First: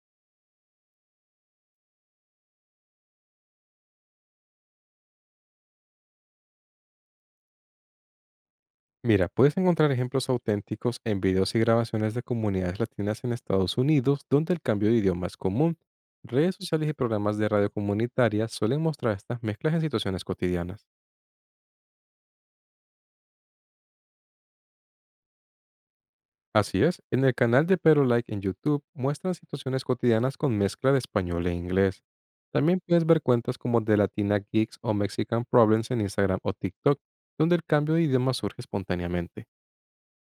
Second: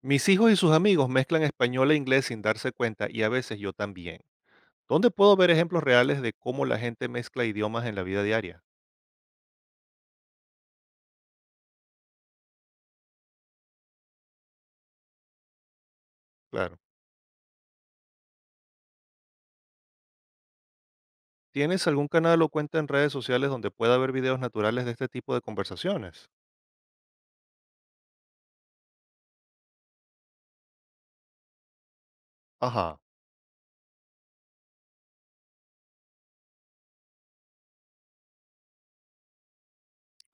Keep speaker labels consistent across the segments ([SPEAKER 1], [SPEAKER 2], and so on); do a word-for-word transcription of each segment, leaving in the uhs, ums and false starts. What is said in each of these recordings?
[SPEAKER 1] Mis hijos y sus amigos mezclan español e inglés sin darse cuenta y a veces yo también. ¿Dónde puedo ver ejemplos reales de cómo la gente mezcla idiomas en la vida diaria?
[SPEAKER 2] Mira, puedes encontrar ejemplos auténticos en videos y grabaciones de comunidades latinas en Estados Unidos, donde el cambio de idioma es común. Redes
[SPEAKER 1] Claro.
[SPEAKER 2] sociales y programas de radio comunitaria suelen mostrar estas mezclas en situaciones cotidianas.
[SPEAKER 1] ¿Tienes algún canal o cuenta en redes sociales donde pueda ver videos naturales de este tipo de conversaciones?
[SPEAKER 2] Así es, en el canal de Pero Like en YouTube muestran situaciones cotidianas con mezcla de español e inglés. También
[SPEAKER 1] Ajá.
[SPEAKER 2] puedes ver cuentas como The Latina Geeks o Mexican Problems en Instagram o TikTok, donde el cambio de idioma surge espontáneamente.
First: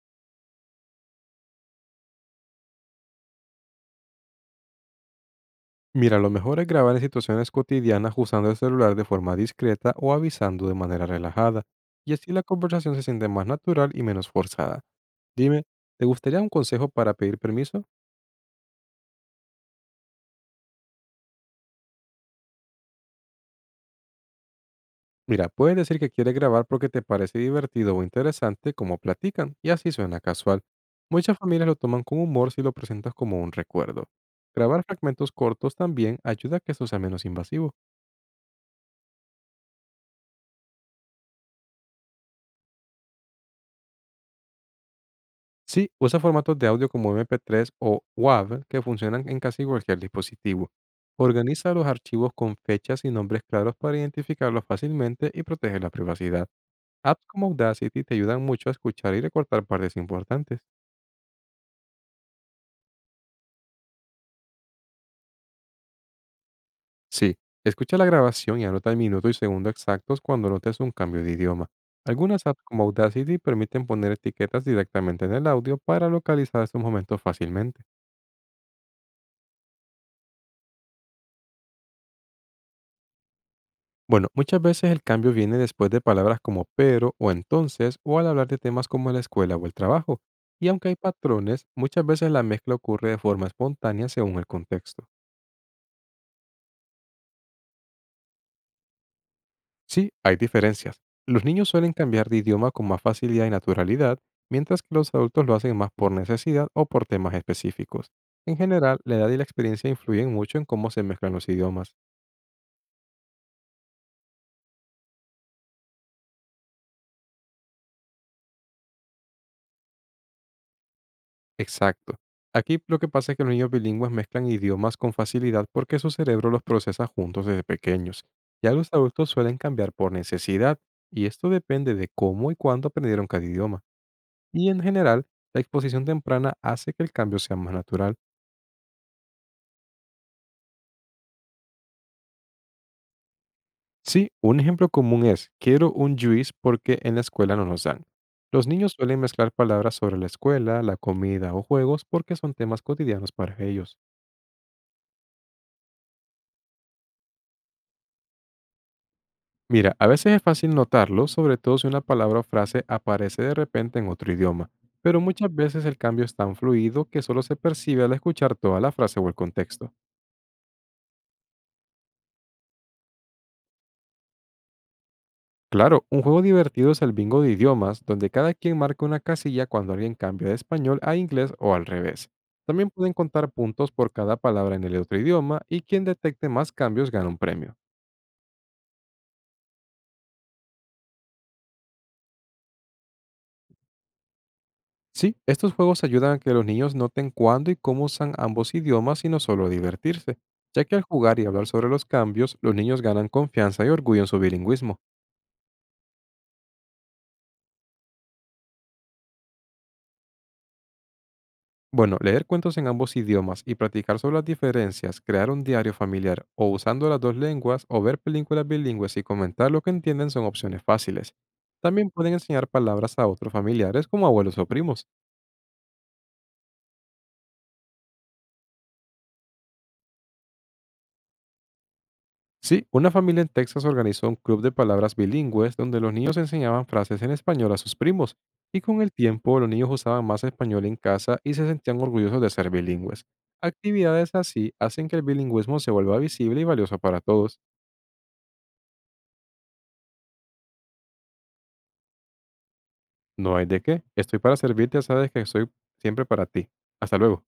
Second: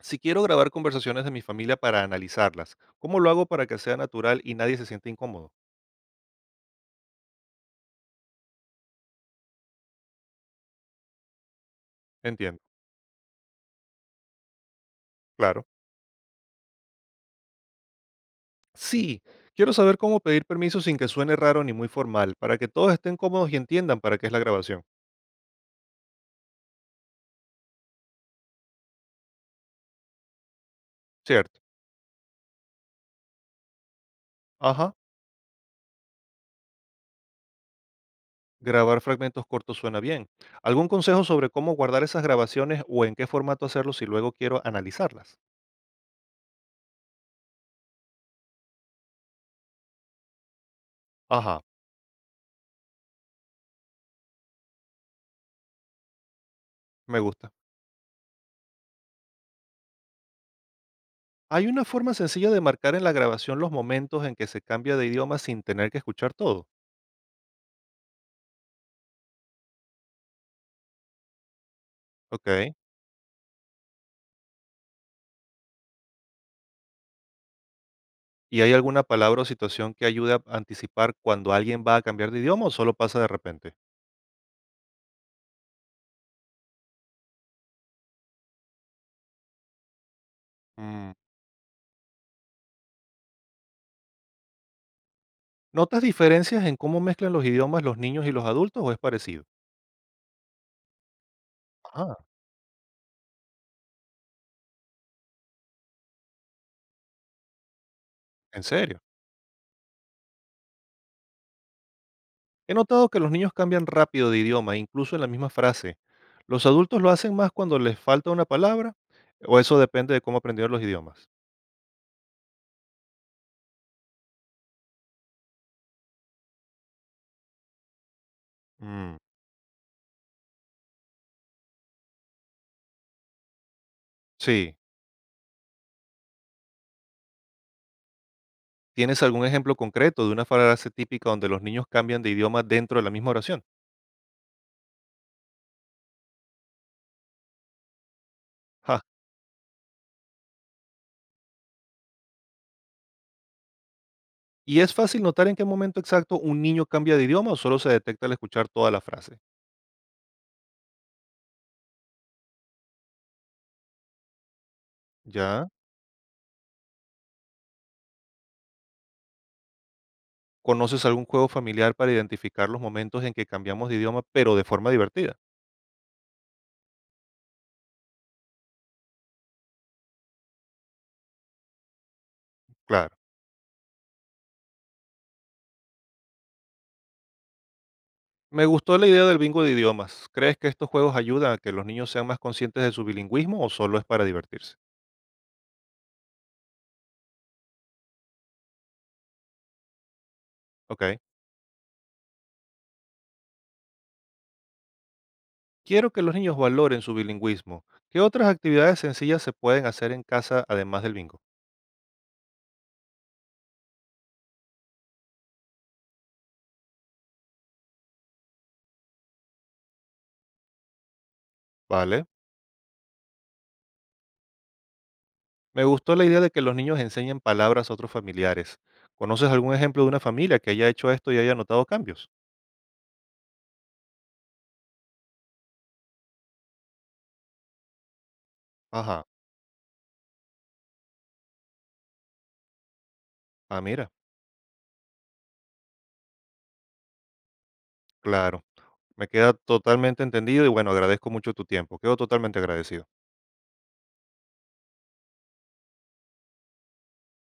[SPEAKER 1] Si quiero grabar conversaciones de mi familia para analizarlas, ¿cómo lo hago para que sea natural y nadie se sienta incómodo?
[SPEAKER 2] Mira, lo mejor es grabar en situaciones cotidianas usando el celular de forma discreta o avisando de manera relajada, y así la
[SPEAKER 1] Entiendo.
[SPEAKER 2] conversación se siente más natural y menos forzada. Dime,
[SPEAKER 1] Claro.
[SPEAKER 2] ¿te gustaría un consejo para pedir permiso?
[SPEAKER 1] Sí. Quiero saber cómo pedir permiso sin que suene raro ni muy formal, para que todos estén cómodos y entiendan para qué es la grabación.
[SPEAKER 2] Mira, puedes decir que quieres grabar porque te parece divertido o interesante como platican, y así suena casual. Muchas
[SPEAKER 1] Cierto.
[SPEAKER 2] familias lo toman con humor si lo presentas como un recuerdo. Grabar
[SPEAKER 1] Ajá.
[SPEAKER 2] fragmentos cortos también ayuda a que esto sea menos invasivo.
[SPEAKER 1] Grabar fragmentos cortos suena bien. ¿Algún consejo sobre cómo guardar esas grabaciones o en qué formato hacerlo si luego quiero analizarlas?
[SPEAKER 2] Sí, usa formatos de audio como M P tres o W A V que funcionan en casi cualquier dispositivo.
[SPEAKER 1] Ajá,
[SPEAKER 2] Organiza los archivos con fechas y nombres claros para identificarlos fácilmente y proteger la privacidad.
[SPEAKER 1] me
[SPEAKER 2] Apps como
[SPEAKER 1] gusta.
[SPEAKER 2] Audacity te ayudan mucho a escuchar y recortar partes importantes.
[SPEAKER 1] ¿Hay una forma sencilla de marcar en la grabación los momentos en que se cambia de idioma sin tener que escuchar todo?
[SPEAKER 2] Sí, escucha la grabación y anota el minuto y segundo exactos cuando notes un cambio de idioma. Algunas apps
[SPEAKER 1] Ok.
[SPEAKER 2] como Audacity permiten poner etiquetas directamente en el audio para localizar estos momentos fácilmente.
[SPEAKER 1] ¿Y hay alguna palabra o situación que ayude a anticipar cuando alguien va a cambiar de idioma o solo pasa de repente?
[SPEAKER 2] Bueno, muchas veces el cambio viene después de palabras como pero o entonces o al hablar de temas como la escuela o el trabajo. Y aunque hay
[SPEAKER 1] Mm.
[SPEAKER 2] patrones, muchas veces la mezcla ocurre de forma espontánea según el contexto.
[SPEAKER 1] ¿Notas diferencias en cómo mezclan los idiomas los niños y los adultos o es parecido?
[SPEAKER 2] Sí, hay diferencias. Los niños suelen
[SPEAKER 1] Ah,
[SPEAKER 2] cambiar de idioma con más facilidad y naturalidad, mientras que los adultos lo hacen más por necesidad o por temas específicos. En
[SPEAKER 1] ¿en
[SPEAKER 2] general,
[SPEAKER 1] serio?
[SPEAKER 2] la edad y la experiencia influyen mucho en cómo se mezclan los idiomas.
[SPEAKER 1] He notado que los niños cambian rápido de idioma, incluso en la misma frase. ¿Los adultos lo hacen más cuando les falta una palabra o eso depende de cómo aprendieron los idiomas?
[SPEAKER 2] Exacto. Aquí lo que pasa es que los niños bilingües mezclan idiomas con facilidad porque su cerebro los procesa juntos desde pequeños. Ya los
[SPEAKER 1] Mm,
[SPEAKER 2] adultos suelen cambiar por necesidad y esto depende de cómo y cuándo aprendieron cada idioma. Y
[SPEAKER 1] sí.
[SPEAKER 2] en general, la exposición temprana hace que el cambio sea más natural.
[SPEAKER 1] ¿Tienes algún ejemplo concreto de una frase típica donde los niños cambian de idioma dentro de la misma oración?
[SPEAKER 2] Sí, un ejemplo común es, quiero un juice porque en la escuela no nos dan. Los niños
[SPEAKER 1] Ja.
[SPEAKER 2] suelen mezclar palabras sobre la escuela, la comida o juegos porque son temas cotidianos para ellos.
[SPEAKER 1] ¿Y es fácil notar en qué momento exacto un niño cambia de idioma o solo se detecta al escuchar toda la frase?
[SPEAKER 2] Mira, a veces es fácil notarlo, sobre todo si una palabra o frase aparece de repente en otro idioma, pero muchas
[SPEAKER 1] ¿Ya?
[SPEAKER 2] veces el cambio es tan fluido que solo se percibe al escuchar toda la frase o el contexto.
[SPEAKER 1] ¿Conoces algún juego familiar para identificar los momentos en que cambiamos de idioma pero de forma divertida?
[SPEAKER 2] Claro, un juego divertido es el bingo de idiomas, donde cada quien marca una casilla cuando alguien cambia de español a inglés o al revés. También pueden
[SPEAKER 1] Claro.
[SPEAKER 2] contar puntos por cada palabra en el otro idioma y quien detecte más cambios gana un premio.
[SPEAKER 1] Me gustó la idea del bingo de idiomas. ¿Crees que estos juegos ayudan a que los niños sean más conscientes de su bilingüismo o solo es para divertirse?
[SPEAKER 2] Sí, estos juegos ayudan a que los niños noten cuándo y cómo usan ambos idiomas y no solo divertirse, ya que al
[SPEAKER 1] Ok.
[SPEAKER 2] jugar y hablar sobre los cambios, los niños ganan confianza y orgullo en su bilingüismo.
[SPEAKER 1] Quiero que los niños valoren su bilingüismo. ¿Qué otras actividades sencillas se pueden hacer en casa además del bingo?
[SPEAKER 2] Bueno, leer cuentos en ambos idiomas y practicar sobre las diferencias, crear un diario familiar o usando las dos lenguas o ver películas bilingües y comentar lo que entienden son opciones fáciles. También
[SPEAKER 1] Vale.
[SPEAKER 2] pueden enseñar palabras a otros familiares como abuelos o primos.
[SPEAKER 1] Me gustó la idea de que los niños enseñen palabras a otros familiares. ¿Conoces algún ejemplo de una familia que haya hecho esto y haya notado cambios?
[SPEAKER 2] Sí, una familia en Texas organizó un club de palabras bilingües donde los niños enseñaban frases en español a sus primos, y con el
[SPEAKER 1] Ajá.
[SPEAKER 2] tiempo los niños usaban más español en casa y se sentían orgullosos de ser bilingües.
[SPEAKER 1] Ah, mira.
[SPEAKER 2] Actividades así hacen que el bilingüismo se vuelva visible y valioso para todos.
[SPEAKER 1] Claro. Me queda totalmente entendido y bueno, agradezco mucho tu tiempo. Quedo totalmente agradecido.
[SPEAKER 2] No hay de qué. Estoy para servirte, ya sabes que soy siempre para ti. Hasta luego.